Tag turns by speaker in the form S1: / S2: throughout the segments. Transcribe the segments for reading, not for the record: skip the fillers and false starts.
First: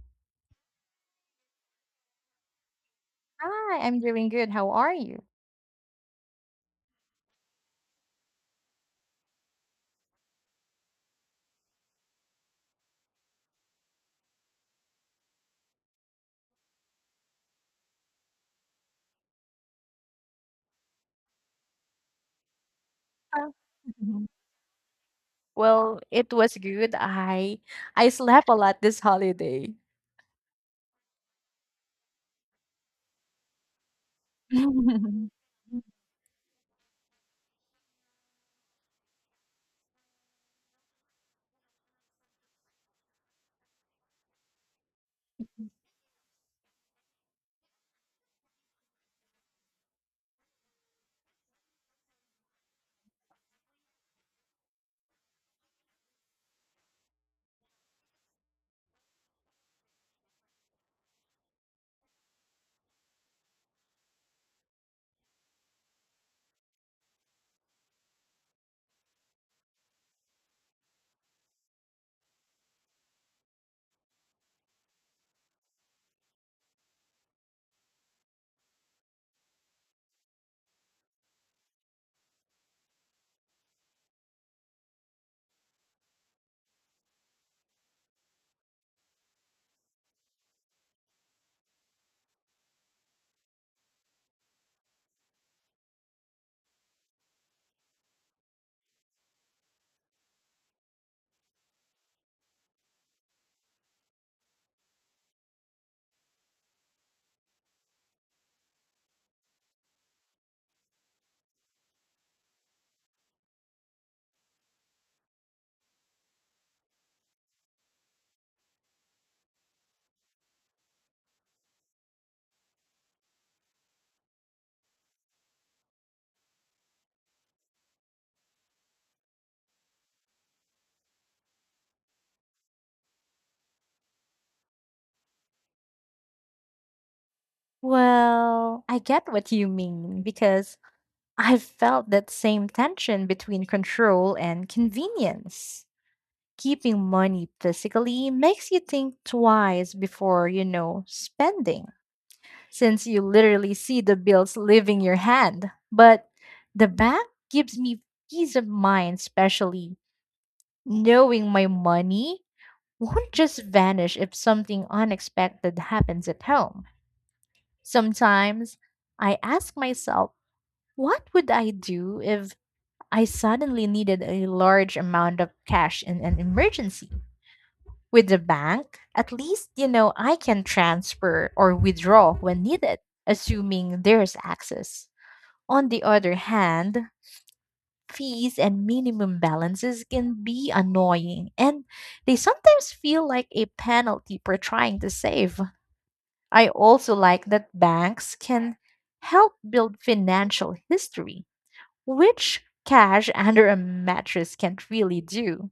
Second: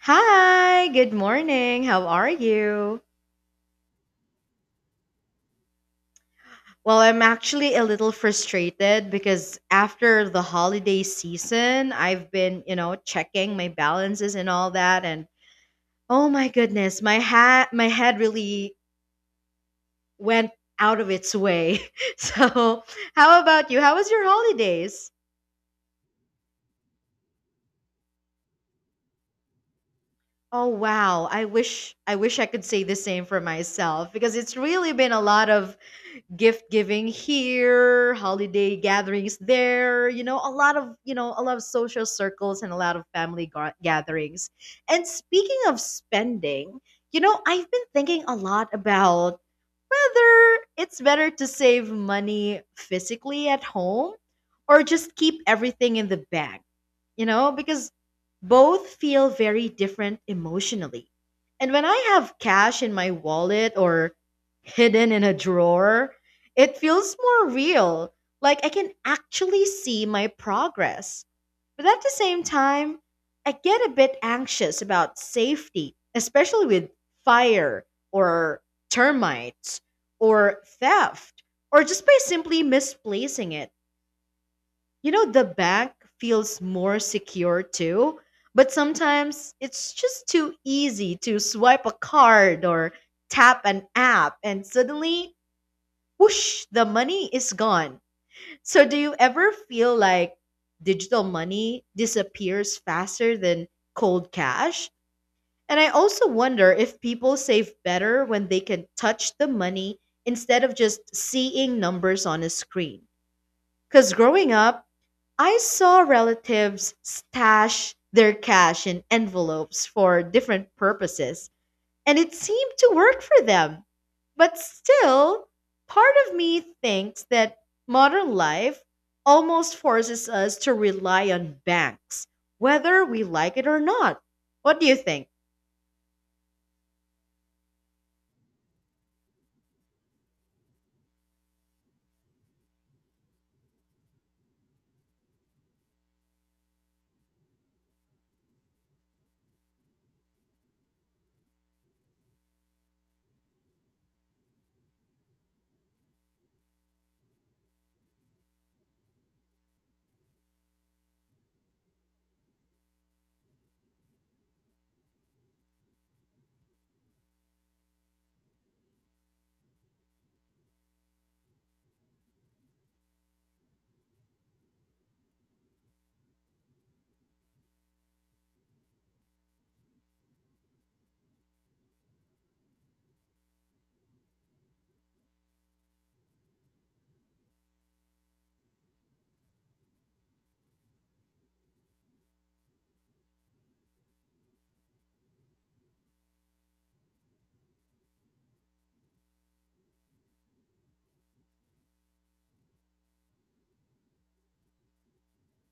S1: Hi, good morning. How are you?
S2: Hi, I'm doing good. How are you?
S1: Well, I'm actually a little frustrated because after the holiday season, I've been checking my balances and all that and oh my goodness, my head really went out of its way. So, how
S2: Uh,
S1: about you? How was your
S2: mhm.
S1: holidays?
S2: Well, it was good. I slept a lot this holiday.
S1: Oh wow, I wish I could say the same for myself because it's really been a lot of gift giving here, holiday gatherings there, a lot of social circles and a lot of family gatherings. And speaking of spending, I've been thinking a lot about whether it's better to save money physically at home or just keep everything in the bag, because both feel very different emotionally. And when I have cash in my wallet or hidden in a drawer, it feels more real. Like I can actually see my progress. But at the same time, I get a bit anxious about safety, especially with fire or termites or theft or just by simply misplacing it. The bank feels more secure too, but sometimes it's just too easy to swipe a card or tap an app and suddenly, whoosh, the money is gone. So, do you ever feel like digital money disappears faster than cold cash? And I also wonder if people save better when they can touch the money instead of just seeing numbers on a screen. Because growing up, I saw relatives stash their cash in envelopes for different purposes, and it seemed to work for them. But still, part of me thinks that modern life almost forces us to rely on banks, whether we like it or not. What do you think?
S2: Well, I get what you mean because I felt that same tension between control and convenience. Keeping money physically makes you think twice before spending, since you literally see the bills leaving your hand. But the bank gives me peace of mind, especially knowing my money won't just vanish if something unexpected happens at home. Sometimes I ask myself, what would I do if I suddenly needed a large amount of cash in an emergency? With the bank, at least, I can transfer or withdraw when needed, assuming there's access. On the other hand, fees and minimum balances can be annoying, and they sometimes feel like a penalty for trying to save. I also like that banks can help build financial history, which cash under a mattress can't really do.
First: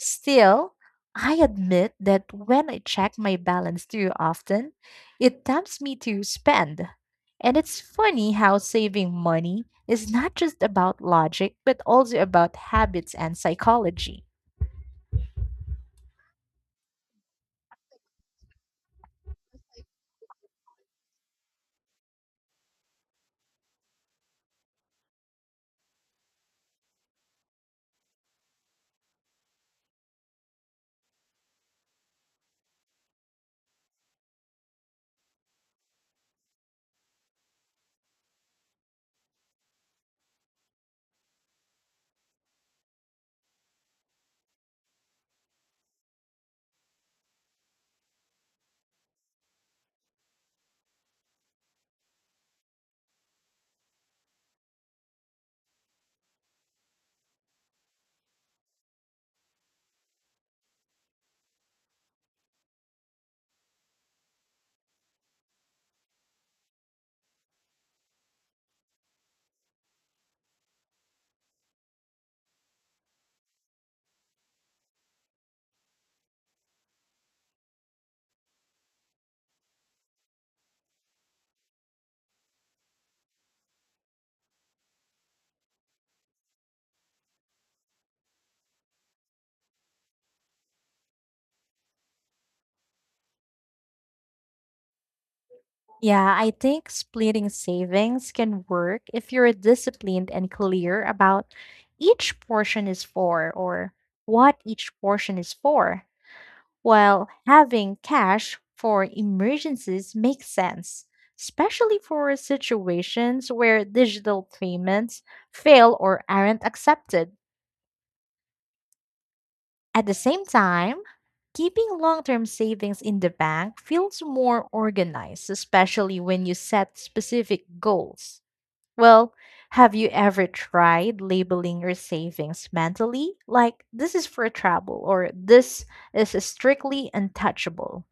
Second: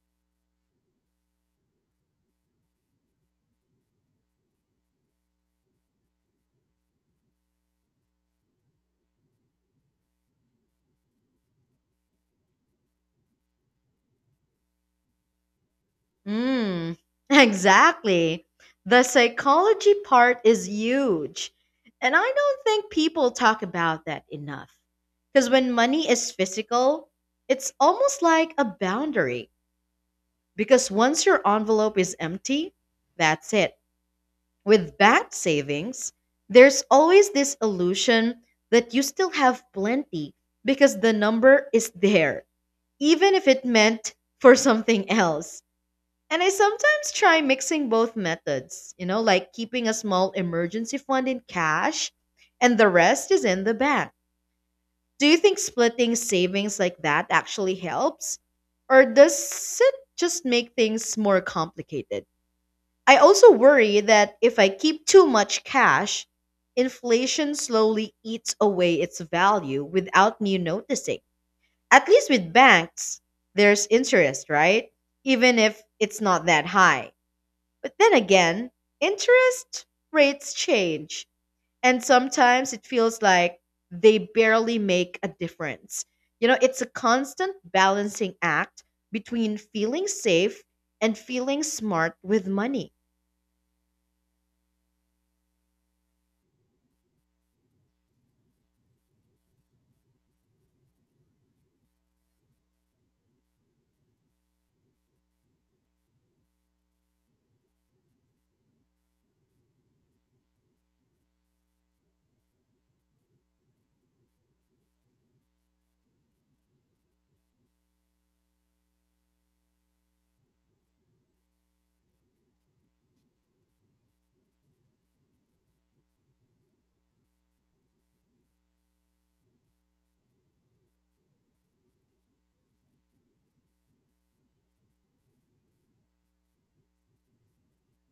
S2: Still, I admit that when I check my balance too often, it tempts me to spend. And it's funny how saving money is not just about logic, but also about habits and psychology.
S1: Mm, exactly. The psychology part is huge. And I don't think people talk about that enough. Because when money is physical, it's almost like a boundary. Because once your envelope is empty, that's it. With bank savings, there's always this illusion that you still have plenty because the number is there, even if it meant for something else. And I sometimes try mixing both methods, like keeping a small emergency fund in cash and the rest is in the bank. Do you think splitting savings like that actually helps? Or does it just make things more complicated? I also worry that if I keep too much cash, inflation slowly eats away its value without me noticing. At least with banks, there's interest, right? Even if it's not that high. But then again, interest rates change, and sometimes it feels like they barely make a difference. It's a constant balancing act between feeling safe and feeling smart with money.
S2: Yeah, I think splitting savings can work if you're disciplined and clear about each portion is for or what each portion is for, while having cash for emergencies makes sense, especially for situations where digital payments fail or aren't accepted. At the same time, keeping long term savings in the bank feels more organized, especially when you set specific goals. Well, have you ever tried labeling your savings mentally? Like, this is for travel, or this is strictly untouchable.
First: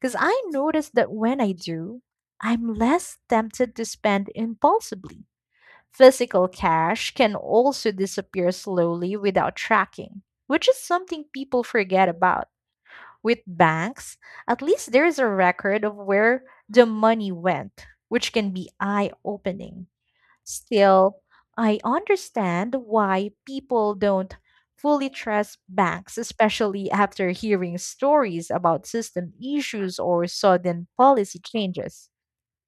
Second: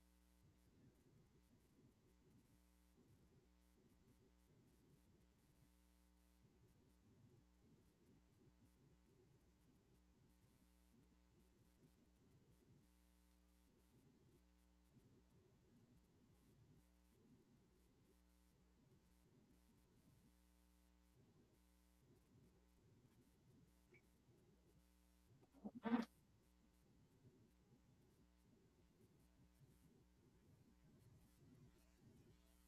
S2: Because I notice that when I do, I'm less tempted to spend impulsively. Physical cash can also disappear slowly without tracking, which is something people forget about. With banks, at least there is a record of where the money went, which can be eye opening. Still, I understand why people don't fully trust banks, especially after hearing stories about system issues or sudden policy changes.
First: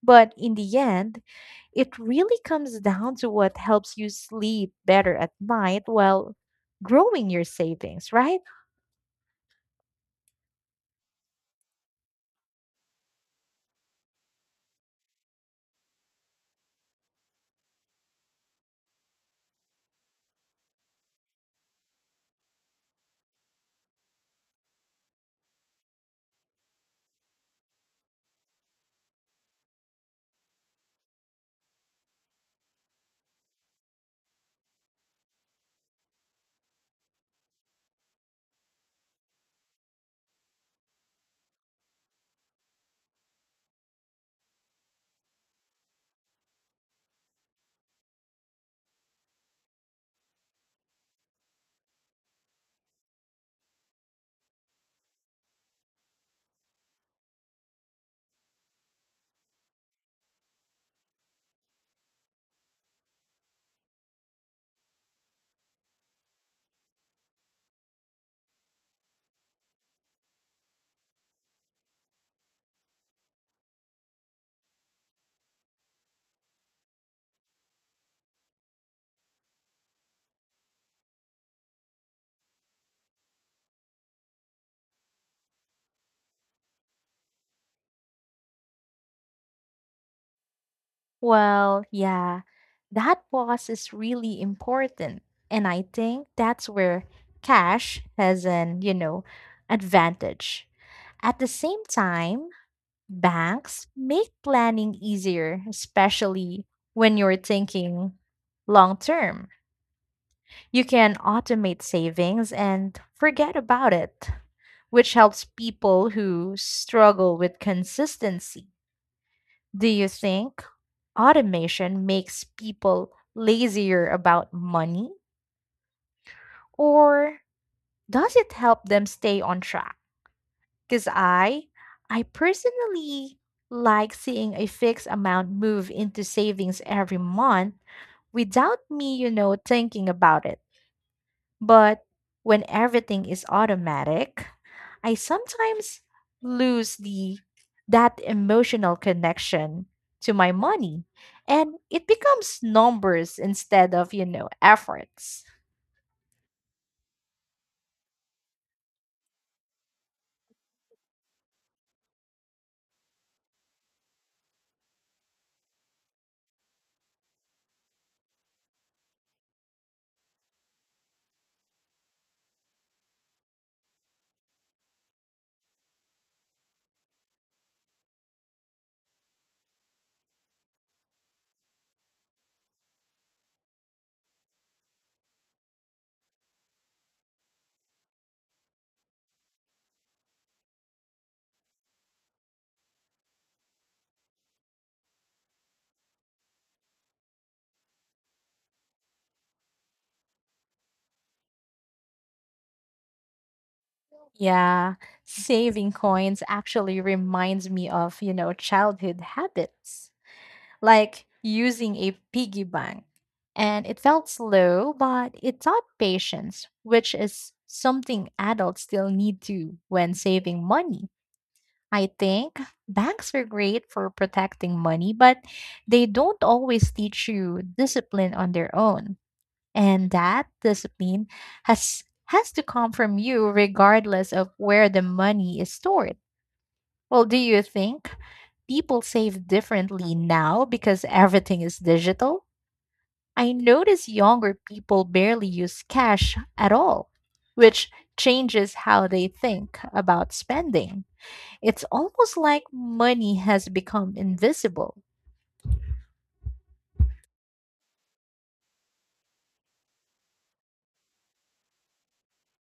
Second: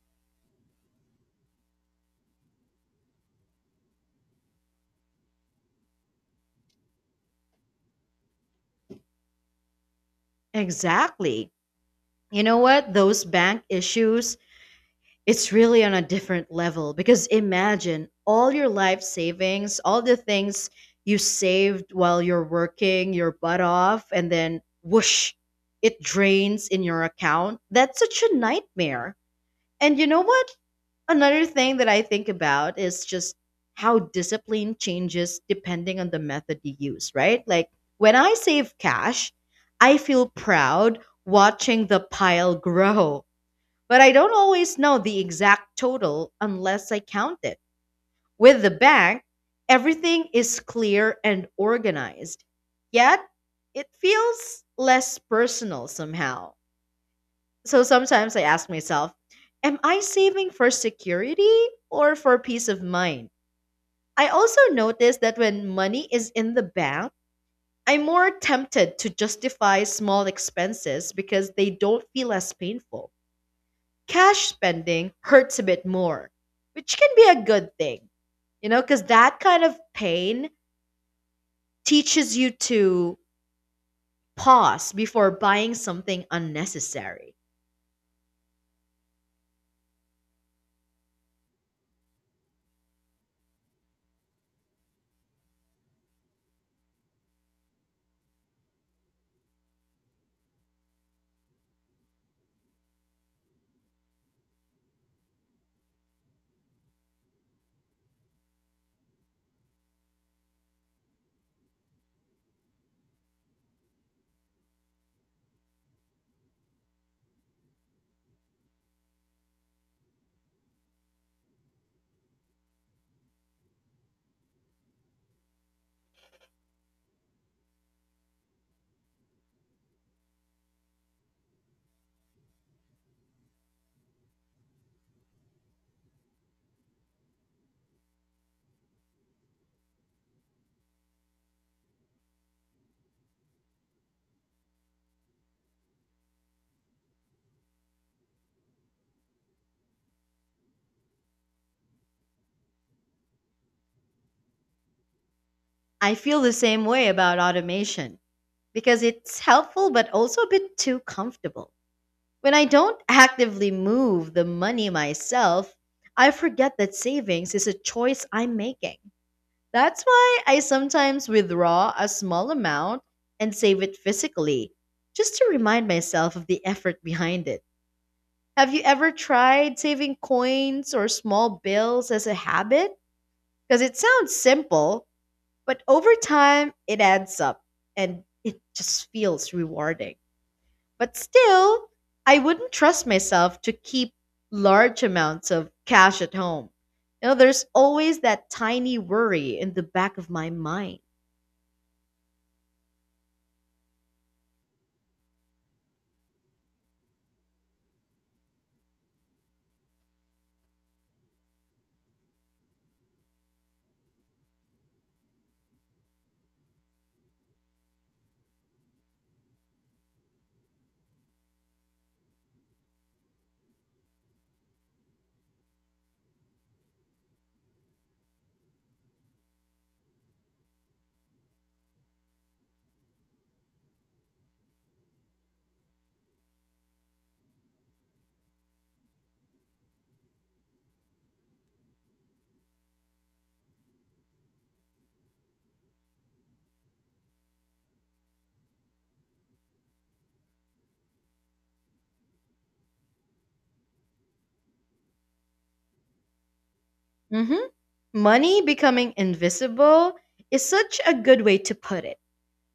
S2: But in the end, it really comes down to what helps you sleep better at night while growing your savings, right?
S1: Exactly. You know what? Those bank issues, it's really on a different level because imagine all your life savings, all the things you saved while you're working your butt off, and then whoosh, it drains in your account. That's such a nightmare. And you know what? Another thing that I think about is just how discipline changes depending on the method you use, right? Like when I save cash, I feel proud watching the pile grow. But I don't always know the exact total unless I count it. With the bank, everything is clear and organized. Yet, it feels less personal somehow. So sometimes I ask myself, am I saving for security or for peace of mind? I also notice that when money is in the bank, I'm more tempted to justify small expenses because they don't feel as painful. Cash spending hurts a bit more, which can be a good thing, because that kind of pain teaches you to pause before buying something unnecessary.
S2: Well, yeah, that pause is really important. And I think that's where cash has an advantage. At the same time, banks make planning easier, especially when you're thinking long term. You can automate savings and forget about it, which helps people who struggle with consistency. Do you think automation makes people lazier about money, or does it help them stay on track? Cuz I personally like seeing a fixed amount move into savings every month without me thinking about it. But when everything is automatic, I sometimes lose the that emotional connection to my money, and it becomes numbers instead of efforts.
S1: I feel the same way about automation because it's helpful but also a bit too comfortable. When I don't actively move the money myself, I forget that savings is a choice I'm making. That's why I sometimes withdraw a small amount and save it physically, just to remind myself of the effort behind it. Have you ever tried saving coins or small bills as a habit? Because it sounds simple, but over time it adds up and it just feels rewarding. But still, I wouldn't trust myself to keep large amounts of cash at home. There's always that tiny worry in the back of my mind.
S2: Yeah, saving coins actually reminds me of childhood habits, like using a piggy bank. And it felt slow, but it taught patience, which is something adults still need to when saving money. I think banks are great for protecting money, but they don't always teach you discipline on their own. And that discipline has has to come from you regardless of where the money is stored. Well, do you think people save differently now because everything is digital? I notice younger people barely use cash at all, which changes how they think about spending. It's almost like money has become invisible.
S1: hmm Money becoming invisible is such a good way to put it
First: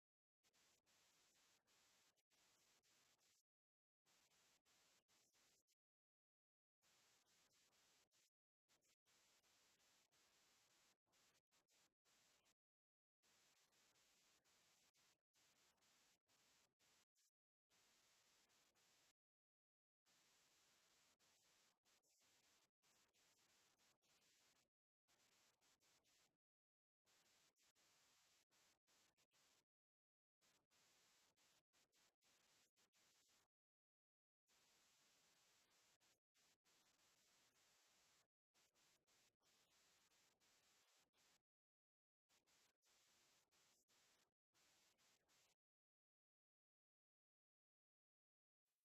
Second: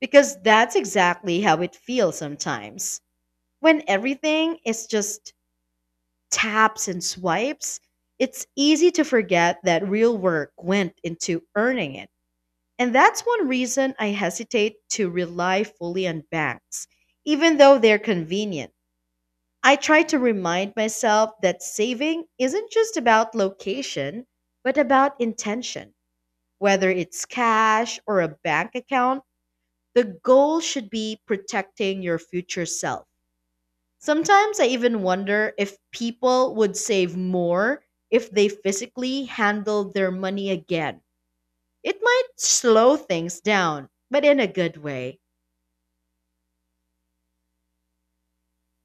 S1: because that's exactly how it feels sometimes. When everything is just taps and swipes, it's easy to forget that real work went into earning it. And that's one reason I hesitate to rely fully on banks, even though they're convenient. I try to remind myself that saving isn't just about location, but about intention. Whether it's cash or a bank account, the goal should be protecting your future self. Sometimes I even wonder if people would save more if they physically handled their money again. It might slow things down, but in a good way.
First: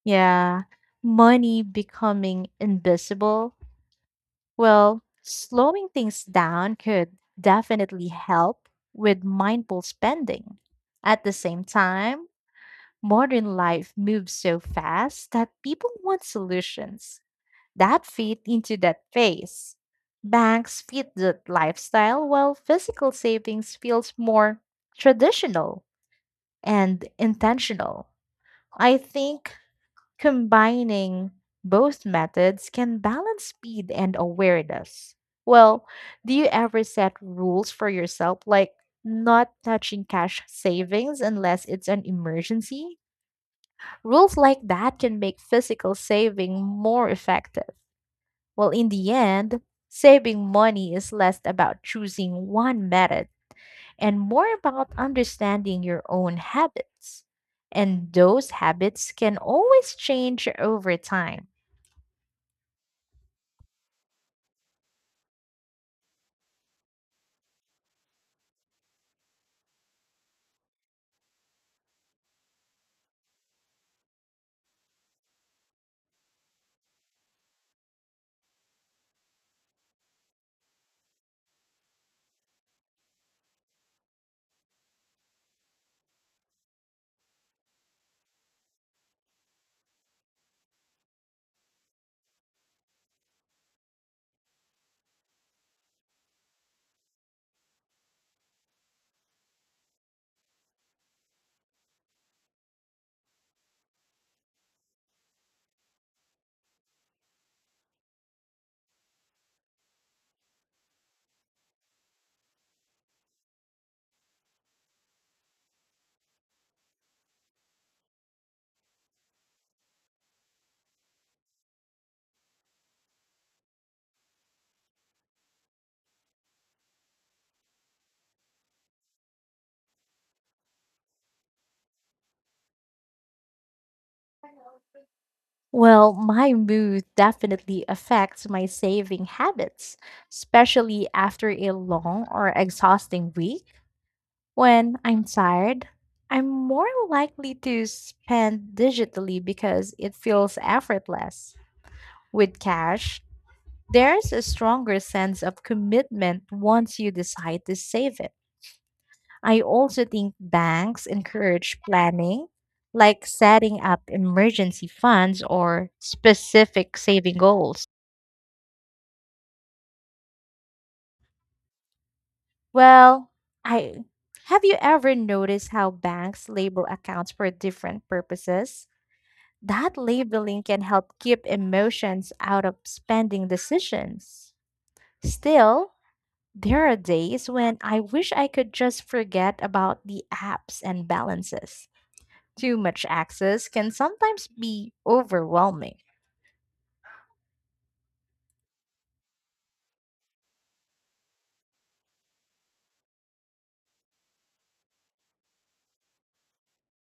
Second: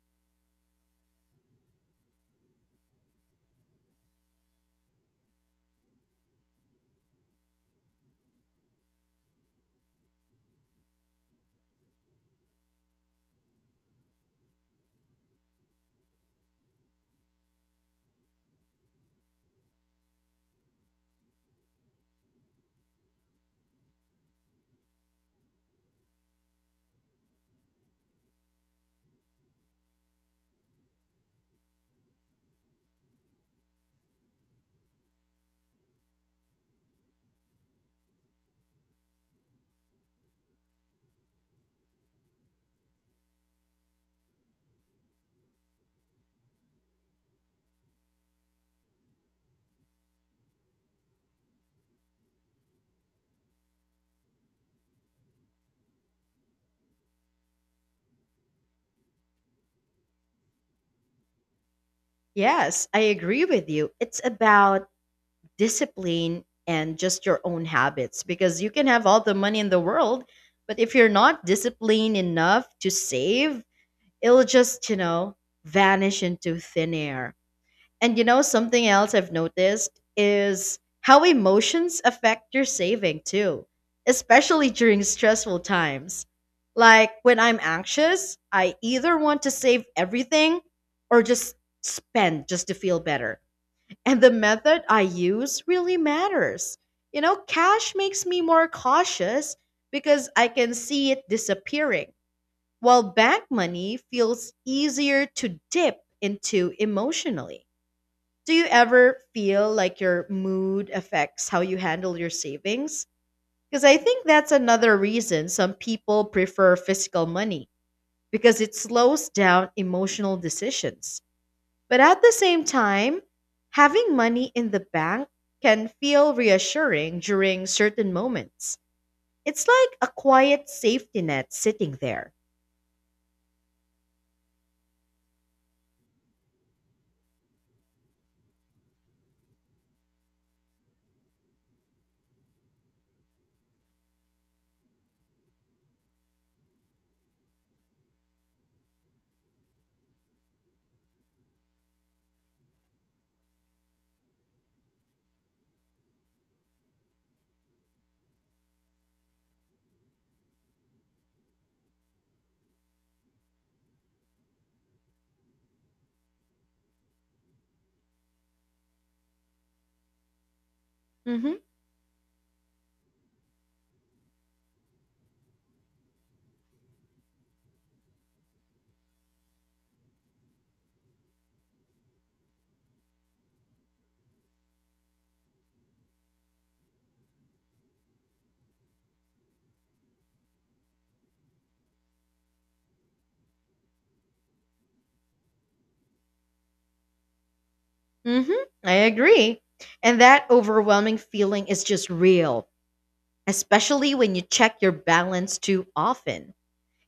S2: Yeah, money becoming invisible. Well, slowing things down could definitely help with mindful spending. At the same time, modern life moves so fast that people want solutions that fit into that phase. Banks fit the lifestyle while physical savings feels more traditional and intentional. I think combining both methods can balance speed and awareness. Well, do you ever set rules for yourself, like not touching cash savings unless it's an emergency? Rules like that can make physical saving more effective. Well, in the end, saving money is less about choosing one method and more about understanding your own habits. And those habits can always change over time.
S1: Yes, I agree with you. It's about discipline and just your own habits because you can have all the money in the world, but if you're not disciplined enough to save it'll just vanish into thin air. And something else I've noticed is how emotions affect your saving too, especially during stressful times. Like when I'm anxious, I either want to save everything or just spend just to feel better. And the method I use really matters. Cash makes me more cautious because I can see it disappearing while bank money feels easier to dip into emotionally. Do you ever feel like your mood affects how you handle your savings? Because I think that's another reason some people prefer physical money because it slows down emotional decisions. But at the same time, having money in the bank can feel reassuring during certain moments. It's like a quiet safety net sitting there.
S2: Well, my mood definitely affects my saving habits, especially after a long or exhausting week. When I'm tired, I'm more likely to spend digitally because it feels effortless. With cash, there's a stronger sense of commitment once you decide to save it. I also think banks encourage planning, like setting up emergency funds or specific saving goals.
S1: Mhm.
S2: Well, I have you ever noticed how banks label accounts for different purposes? That labeling can help keep emotions out of spending decisions. Still, there are days when I wish I could just forget about the apps and balances. Too much access can sometimes be overwhelming.
S1: hmm I agree. And that overwhelming feeling is just real, especially when you check your balance too often.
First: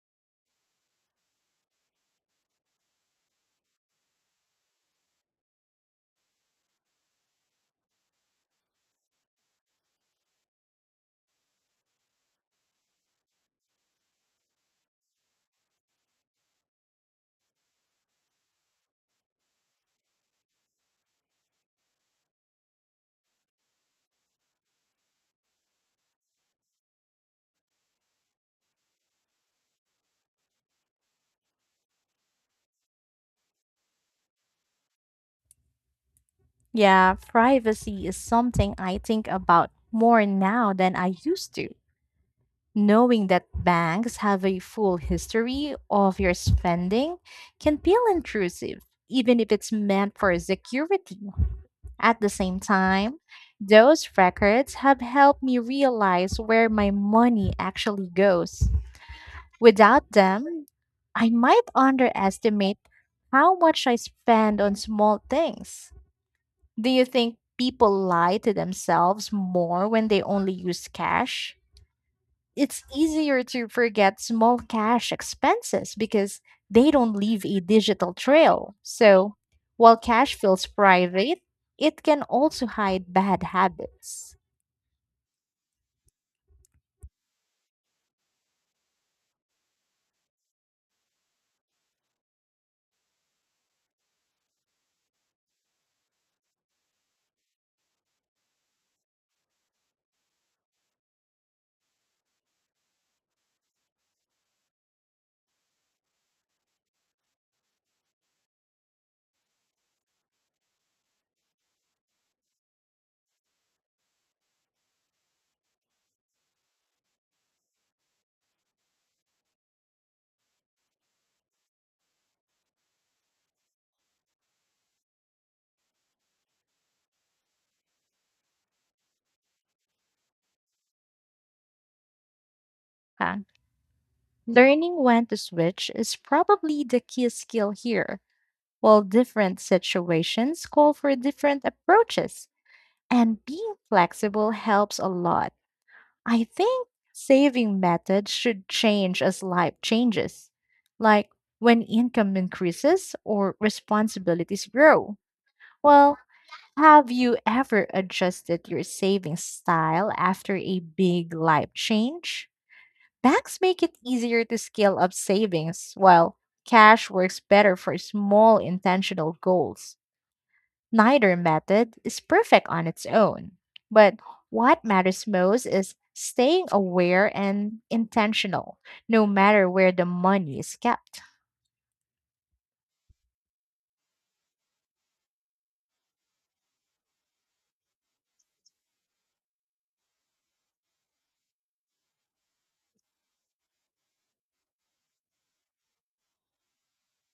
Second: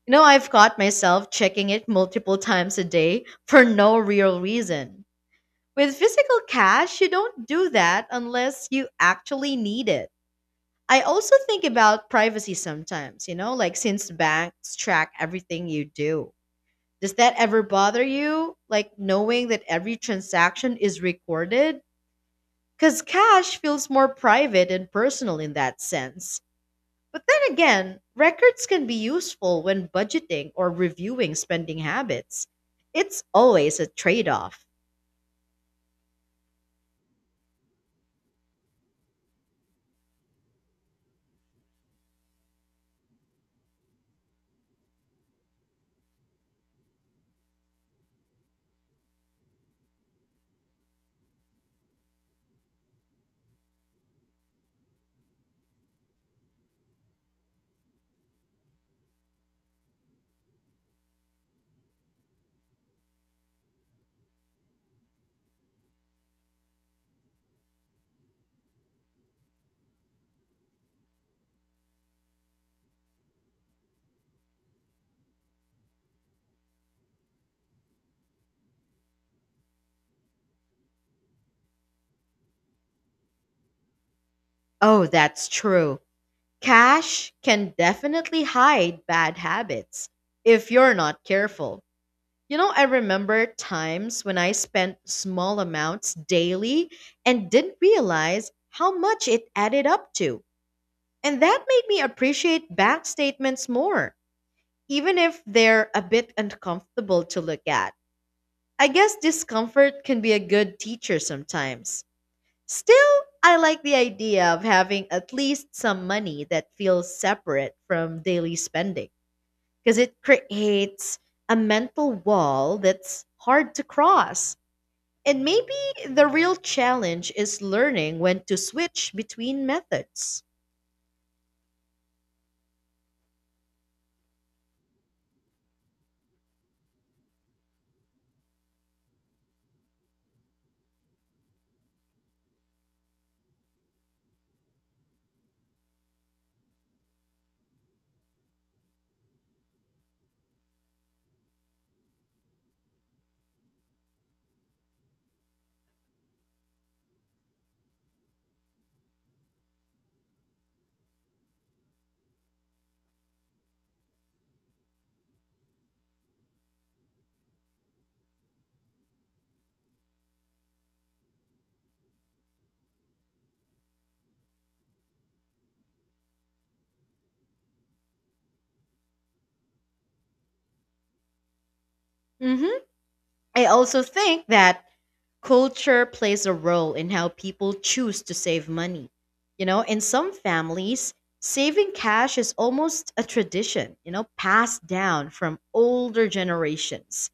S1: I've caught myself checking it multiple times a day for no real reason. With physical cash, you don't do that unless you actually need it. I also think about privacy sometimes, like since banks track everything you do. Does that ever bother you? Like knowing that every transaction is recorded? Because cash feels more private and personal in that sense. But then again, records can be useful when budgeting or reviewing spending habits. It's always a trade off.
S2: Yeah, privacy is something I think about more now than I used to. Knowing that banks have a full history of your spending can feel intrusive, even if it's meant for security. At the same time, those records have helped me realize where my money actually goes. Without them, I might underestimate how much I spend on small things. Do you think people lie to themselves more when they only use cash? It's easier to forget small cash expenses because they don't leave a digital trail. So, while cash feels private, it can also hide bad habits.
S1: Oh, that's true. Cash can definitely hide bad habits if you're not careful. I remember times when I spent small amounts daily and didn't realize how much it added up to. And that made me appreciate bank statements more. Even if they're a bit uncomfortable to look at. I guess discomfort can be a good teacher sometimes. Still, I like the idea of having at least some money that feels separate from daily spending because it creates a mental wall that's hard to cross. And maybe the real challenge is learning when to switch between methods.
S2: Huh? Learning when to switch is probably the key skill here. While different situations call for different approaches, and being flexible helps a lot. I think saving methods should change as life changes, like when income increases or responsibilities grow. Well, have you ever adjusted your saving style after a big life change? Banks make it easier to scale up savings, while cash works better for small intentional goals. Neither method is perfect on its own, but what matters most is staying aware and intentional, no matter where the money is kept.
S1: hmm I also think that culture plays a role in how people choose to save money. In some families, saving cash is almost a tradition, passed down from older generations.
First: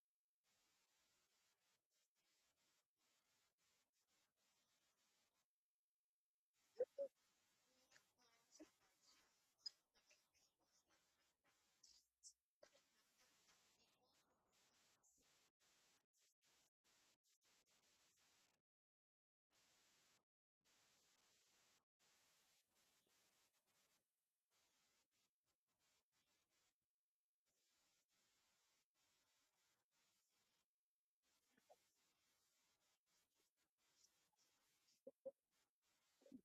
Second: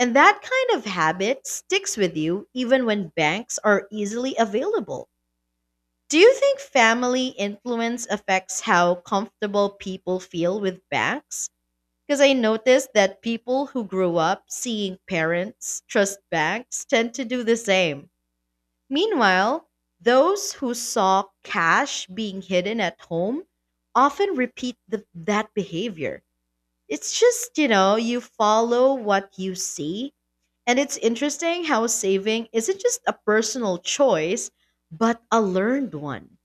S1: And that kind of habit sticks with you even when banks are easily available. Do you think family influence affects how comfortable people feel with banks? Because I noticed that people who grew up seeing parents trust banks tend to do the same. Meanwhile, those who saw cash being hidden at home often repeat that behavior. It's just you follow what you see. And it's interesting how saving isn't just a personal choice, but a learned one.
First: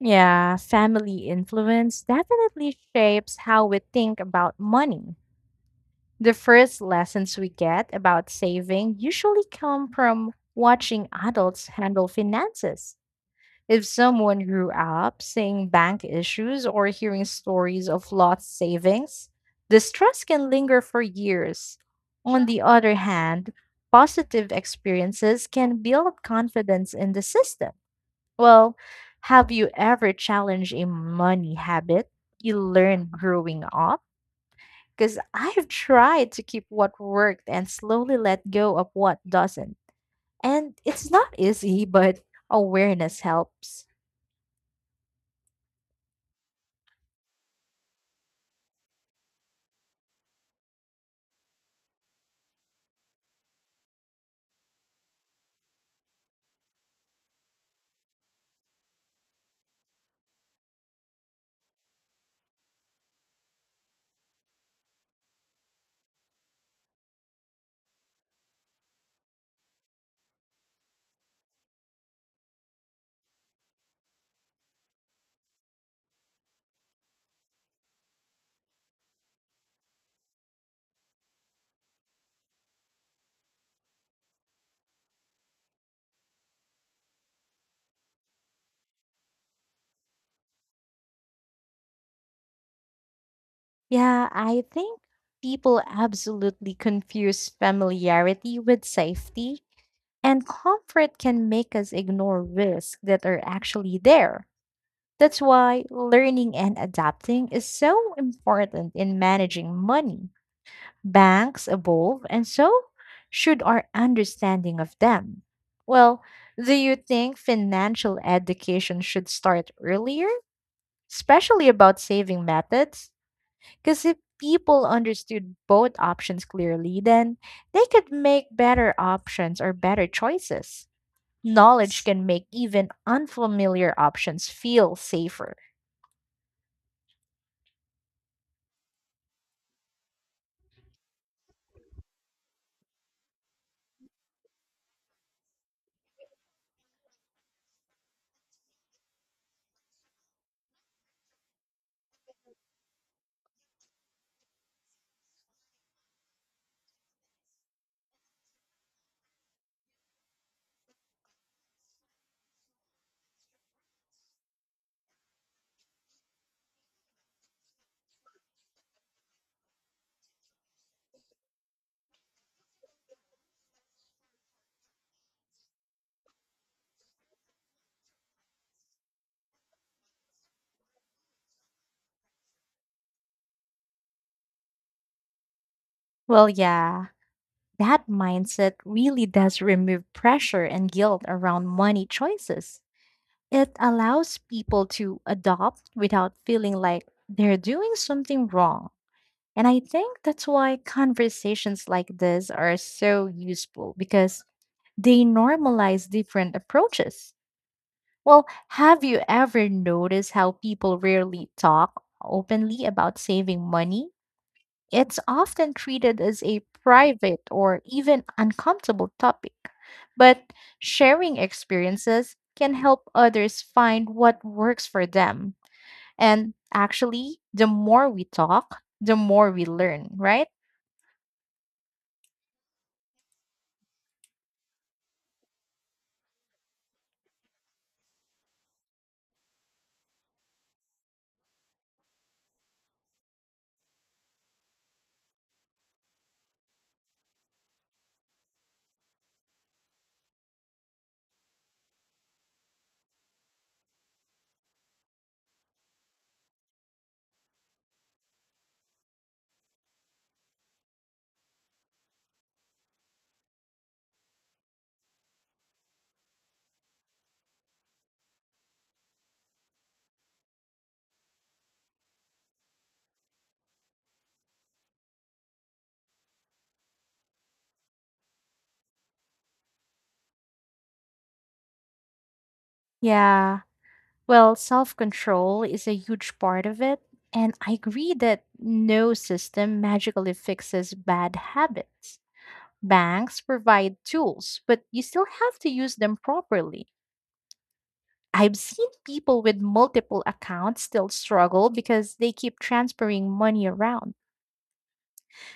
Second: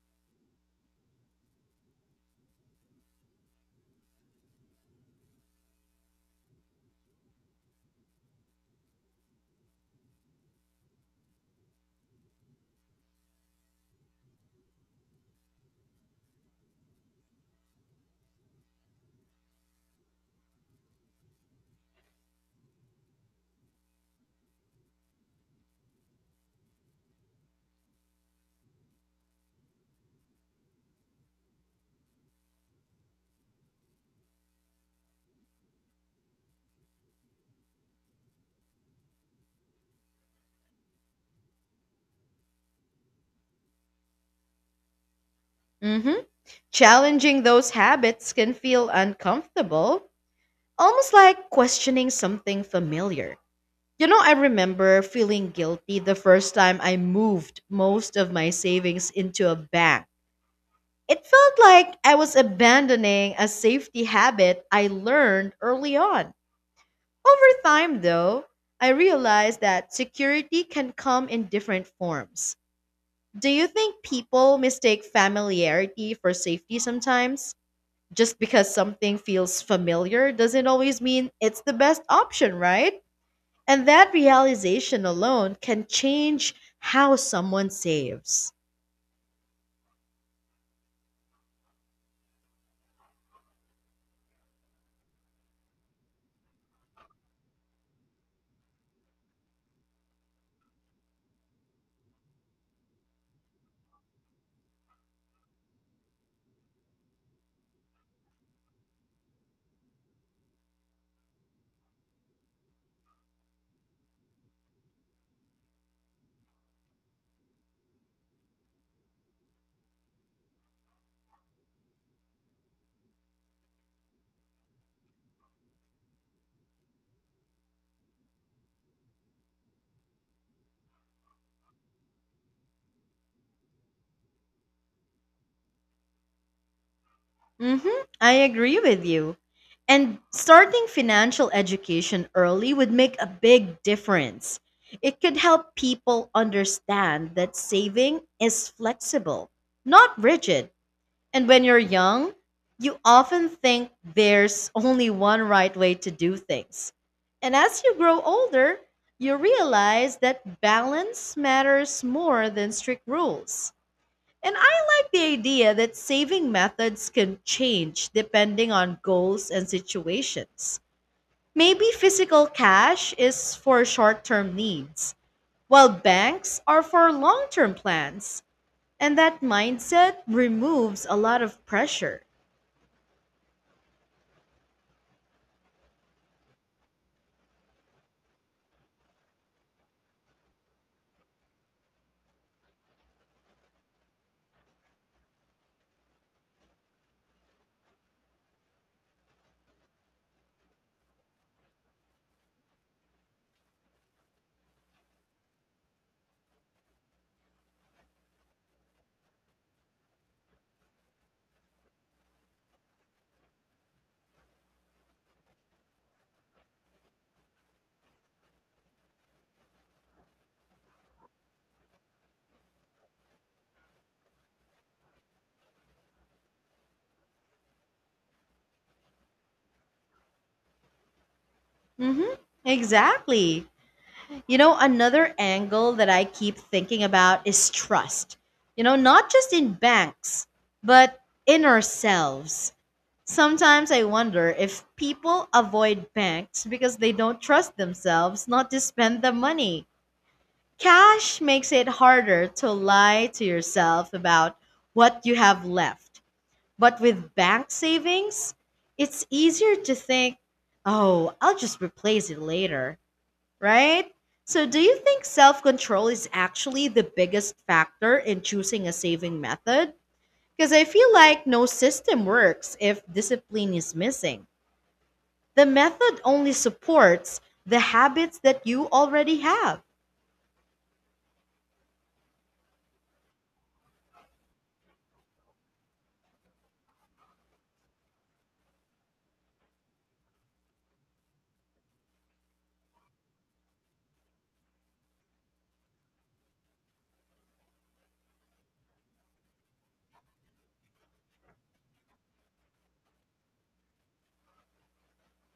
S2: Yeah, family influence definitely shapes how we think about money. The first lessons we get about saving usually come from watching adults handle finances. If someone grew up seeing bank issues or hearing stories of lost savings, distrust can linger for years. On the other hand, positive experiences can build confidence in the system. Well, have you ever challenged a money habit you learned growing up? Because I've tried to keep what worked and slowly let go of what doesn't. And it's not easy, but awareness helps.
S1: hmm Challenging those habits can feel uncomfortable, almost like questioning something familiar. I remember feeling guilty the first time I moved most of my savings into a bank. It felt like I was abandoning a safety habit I learned early on. Over time, though, I realized that security can come in different forms. Do you think people mistake familiarity for safety sometimes? Just because something feels familiar doesn't always mean it's the best option, right? And that realization alone can change how someone saves.
S2: Yeah, I think people absolutely confuse familiarity with safety, and comfort can make us ignore risks that are actually there. That's why learning and adapting is so important in managing money. Banks evolve, and so should our understanding of them. Well, do you think financial education should start earlier, especially about saving methods? Because if people understood both options clearly, then they could make better options or better choices. Knowledge can make even unfamiliar options feel safer.
S1: hmm I agree with you. And starting financial education early would make a big difference. It could help people understand that saving is flexible, not rigid. And when you're young, you often think there's only one right way to do things. And as you grow older, you realize that balance matters more than strict rules. And I like the idea that saving methods can change depending on goals and situations. Maybe physical cash is for short term needs, while banks are for long term plans. And that mindset removes a lot of pressure.
S2: Well, yeah, that mindset really does remove pressure and guilt around money choices. It allows people to adopt without feeling like they're doing something wrong. And I think that's why conversations like this are so useful, because they normalize different approaches. Well, have you ever noticed how people rarely talk openly about saving money? It's often treated as a private or even uncomfortable topic. But sharing experiences can help others find what works for them. And actually, the more we talk, the more we learn, right?
S1: Mm-hmm. Exactly. Another angle that I keep thinking about is trust. You know, not just in banks, but in ourselves. Sometimes I wonder if people avoid banks because they don't trust themselves not to spend the money. Cash makes it harder to lie to yourself about what you have left. But with bank savings, it's easier to think, oh, I'll just replace it later, right? So, do you think self control is actually the biggest factor in choosing a saving method? Because I feel like no system works if discipline is missing. The method only supports the habits that you already have.
S2: Yeah. Well, self control is a huge part of it. And I agree that no system magically fixes bad habits. Banks provide tools, but you still have to use them properly. I've seen people with multiple accounts still struggle because they keep transferring money around.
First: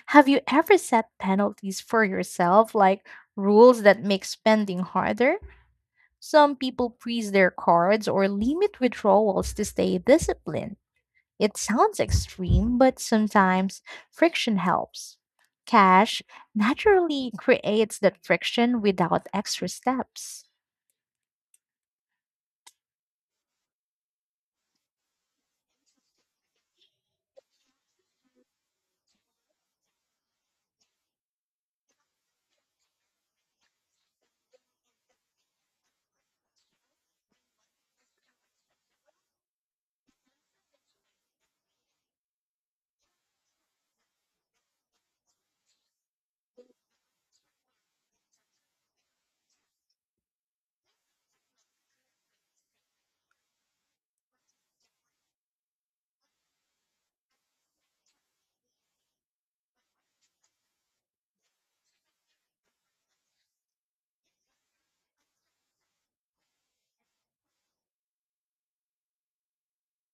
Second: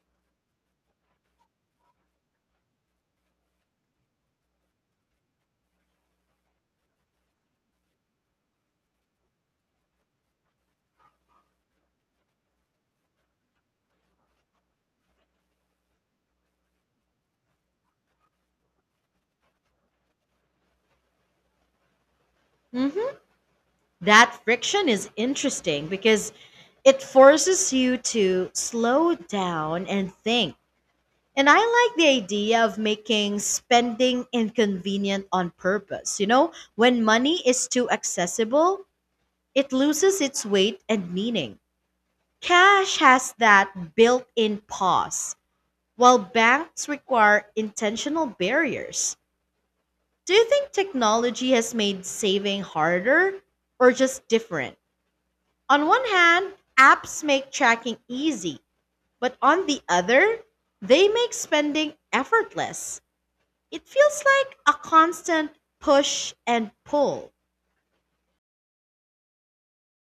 S2: Have you ever set penalties for yourself, like rules that make spending harder? Some people freeze their cards or limit withdrawals to stay disciplined. It sounds extreme, but sometimes friction helps. Cash naturally creates that friction without extra steps.
S1: Hmm. That friction is interesting because it forces you to slow down and think. And I like the idea of making spending inconvenient on purpose. You know, when money is too accessible, it loses its weight and meaning. Cash has that built in pause, while banks require intentional barriers. Do you think technology has made saving harder or just different? On one hand, apps make tracking easy, but on the other, they make spending effortless. It feels like a constant push and pull.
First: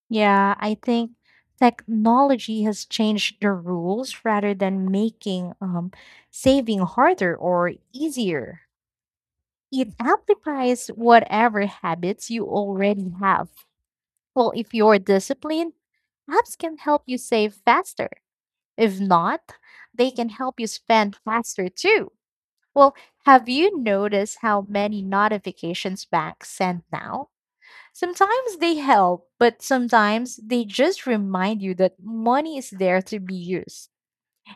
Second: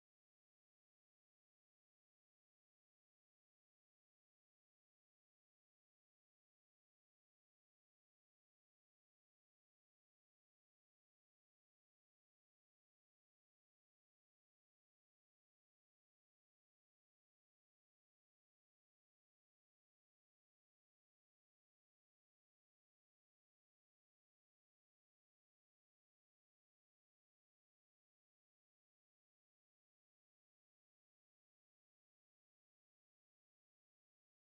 S2: Yeah, I think technology has changed the rules rather than making saving harder or easier. It amplifies whatever habits you already have. Well, if you're disciplined, apps can help you save faster. If not, they can help you spend faster too. Well, have you noticed how many notifications banks send now? Sometimes they help, but sometimes they just remind you that money is there to be used.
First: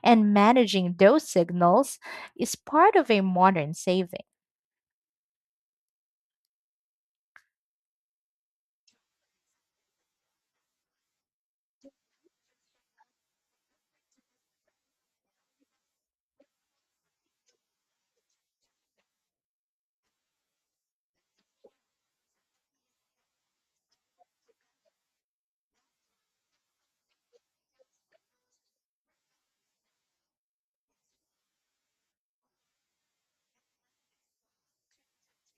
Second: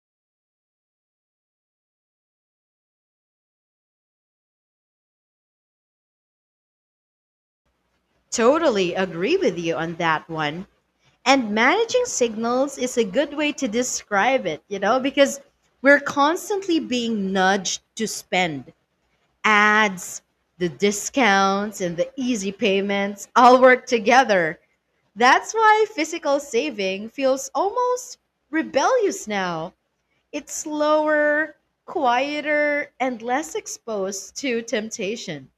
S2: And managing those signals is part of a modern saving.
S1: Totally agree with you on that one. And managing signals is a good way to describe it, you know, because we're constantly being nudged to spend. Ads, the discounts, and the easy payments all work together. That's why physical saving feels almost rebellious now. It's slower, quieter, and less exposed to temptation.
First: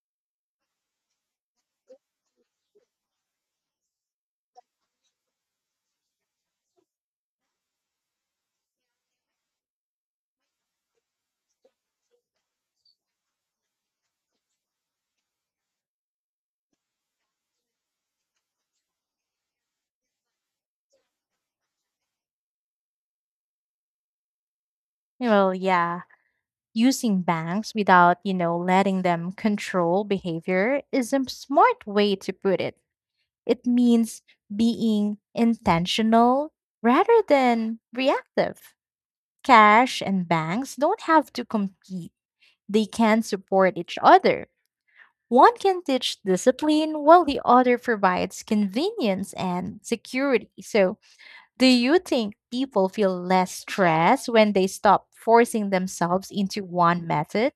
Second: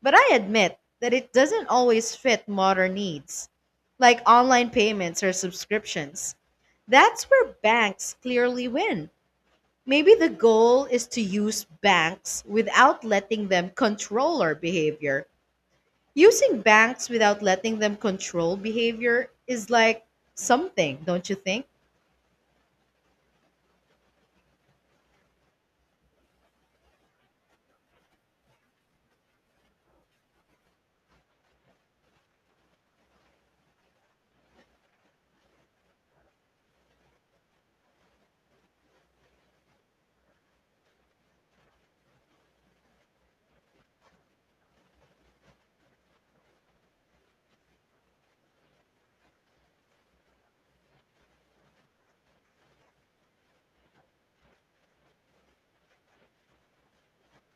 S1: But I admit that it doesn't always fit modern needs, like online payments or subscriptions. That's where banks clearly win. Maybe the goal is to use banks without letting them control our behavior. Using banks without letting them control behavior is like something, don't you think?
S2: Well, yeah, using banks without letting them control behavior is a smart way to put it. It means being intentional rather than reactive. Cash and banks don't have to compete, they can support each other. One can teach discipline while the other provides convenience and security. So, do you think people feel less stressed when they stop forcing themselves into one method?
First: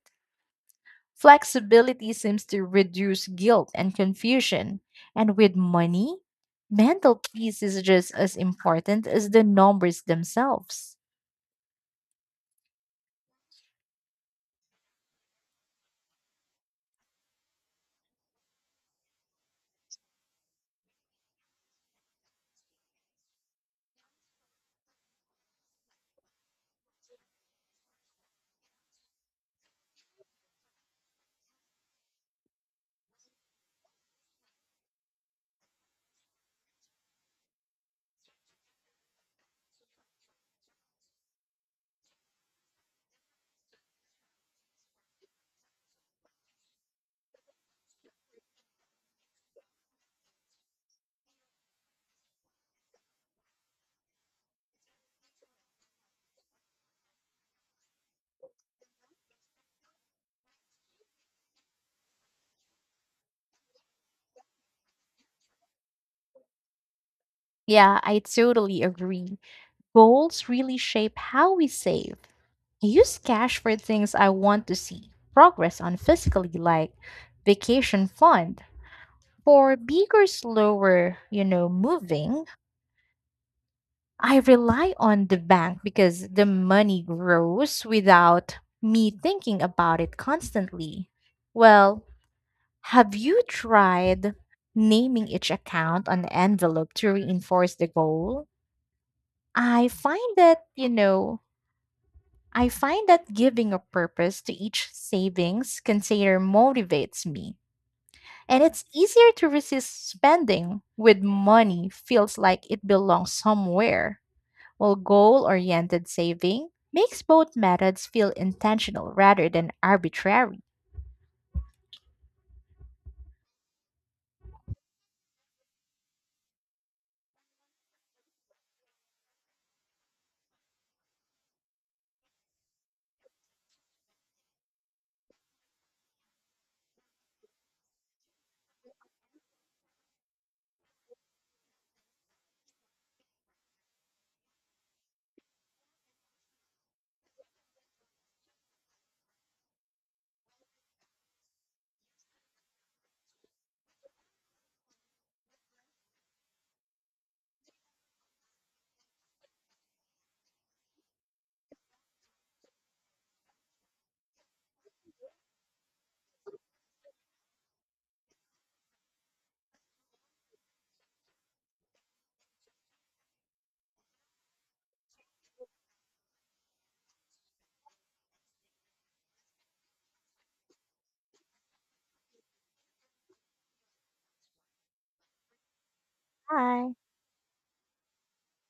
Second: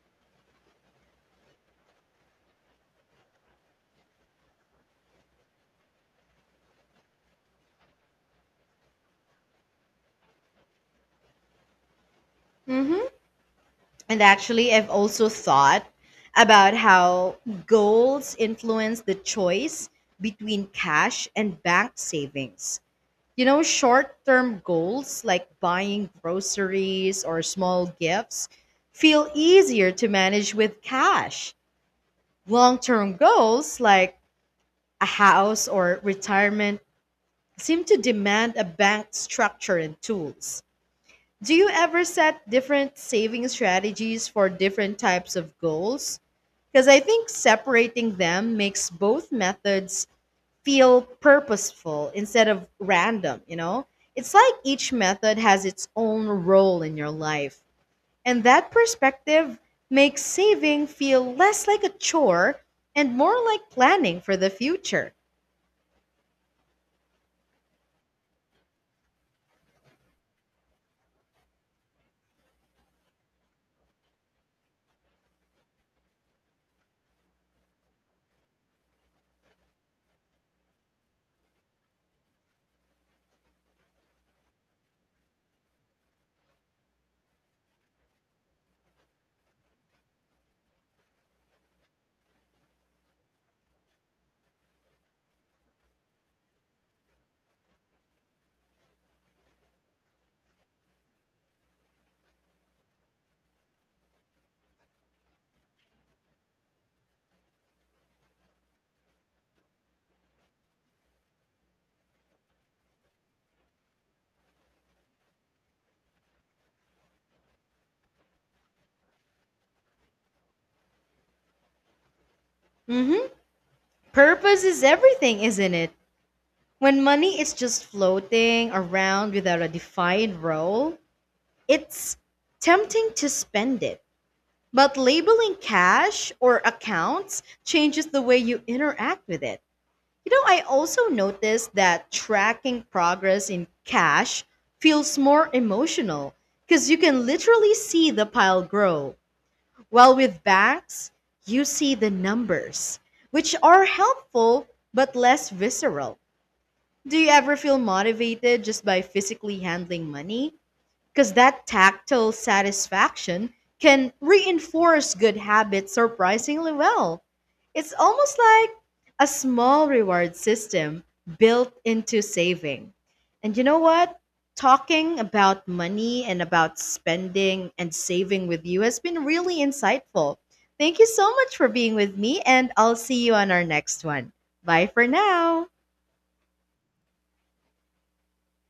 S2: Flexibility seems to reduce guilt and confusion. And with money, mental peace is just as important as the numbers themselves.
S1: Mm-hmm. And actually, I've also thought about how goals influence the choice between cash and bank savings. You know, short term goals like buying groceries or small gifts feel easier to manage with cash. Long term goals like a house or retirement seem to demand a bank structure and tools. Do you ever set different saving strategies for different types of goals? Because I think separating them makes both methods feel purposeful instead of random, you know? It's like each method has its own role in your life. And that perspective makes saving feel less like a chore and more like planning for the future.
S2: Yeah, I totally agree. Goals really shape how we save. I use cash for things I want to see progress on physically, like vacation fund. For bigger, slower moving, I rely on the bank because the money grows without me thinking about it constantly. Well, have you tried naming each account on the envelope to reinforce the goal? I find that, you know, I find that giving a purpose to each savings container motivates me. And it's easier to resist spending when money feels like it belongs somewhere. While goal oriented saving makes both methods feel intentional rather than arbitrary.
S1: Hmm. Purpose is everything, isn't it? When money is just floating around without a defined role, it's tempting to spend it. But labeling cash or accounts changes the way you interact with it. You know, I also noticed that tracking progress in cash feels more emotional because you can literally see the pile grow. While with banks, you see the numbers, which are helpful but less visceral. Do you ever feel motivated just by physically handling money? Because that tactile satisfaction can reinforce good habits surprisingly well. It's almost like a small reward system built into saving. And you know what? Talking about money and about spending and saving with you has been really insightful. Thank you so much for being with me, and I'll see you on our next one. Bye for now.
S2: Hi.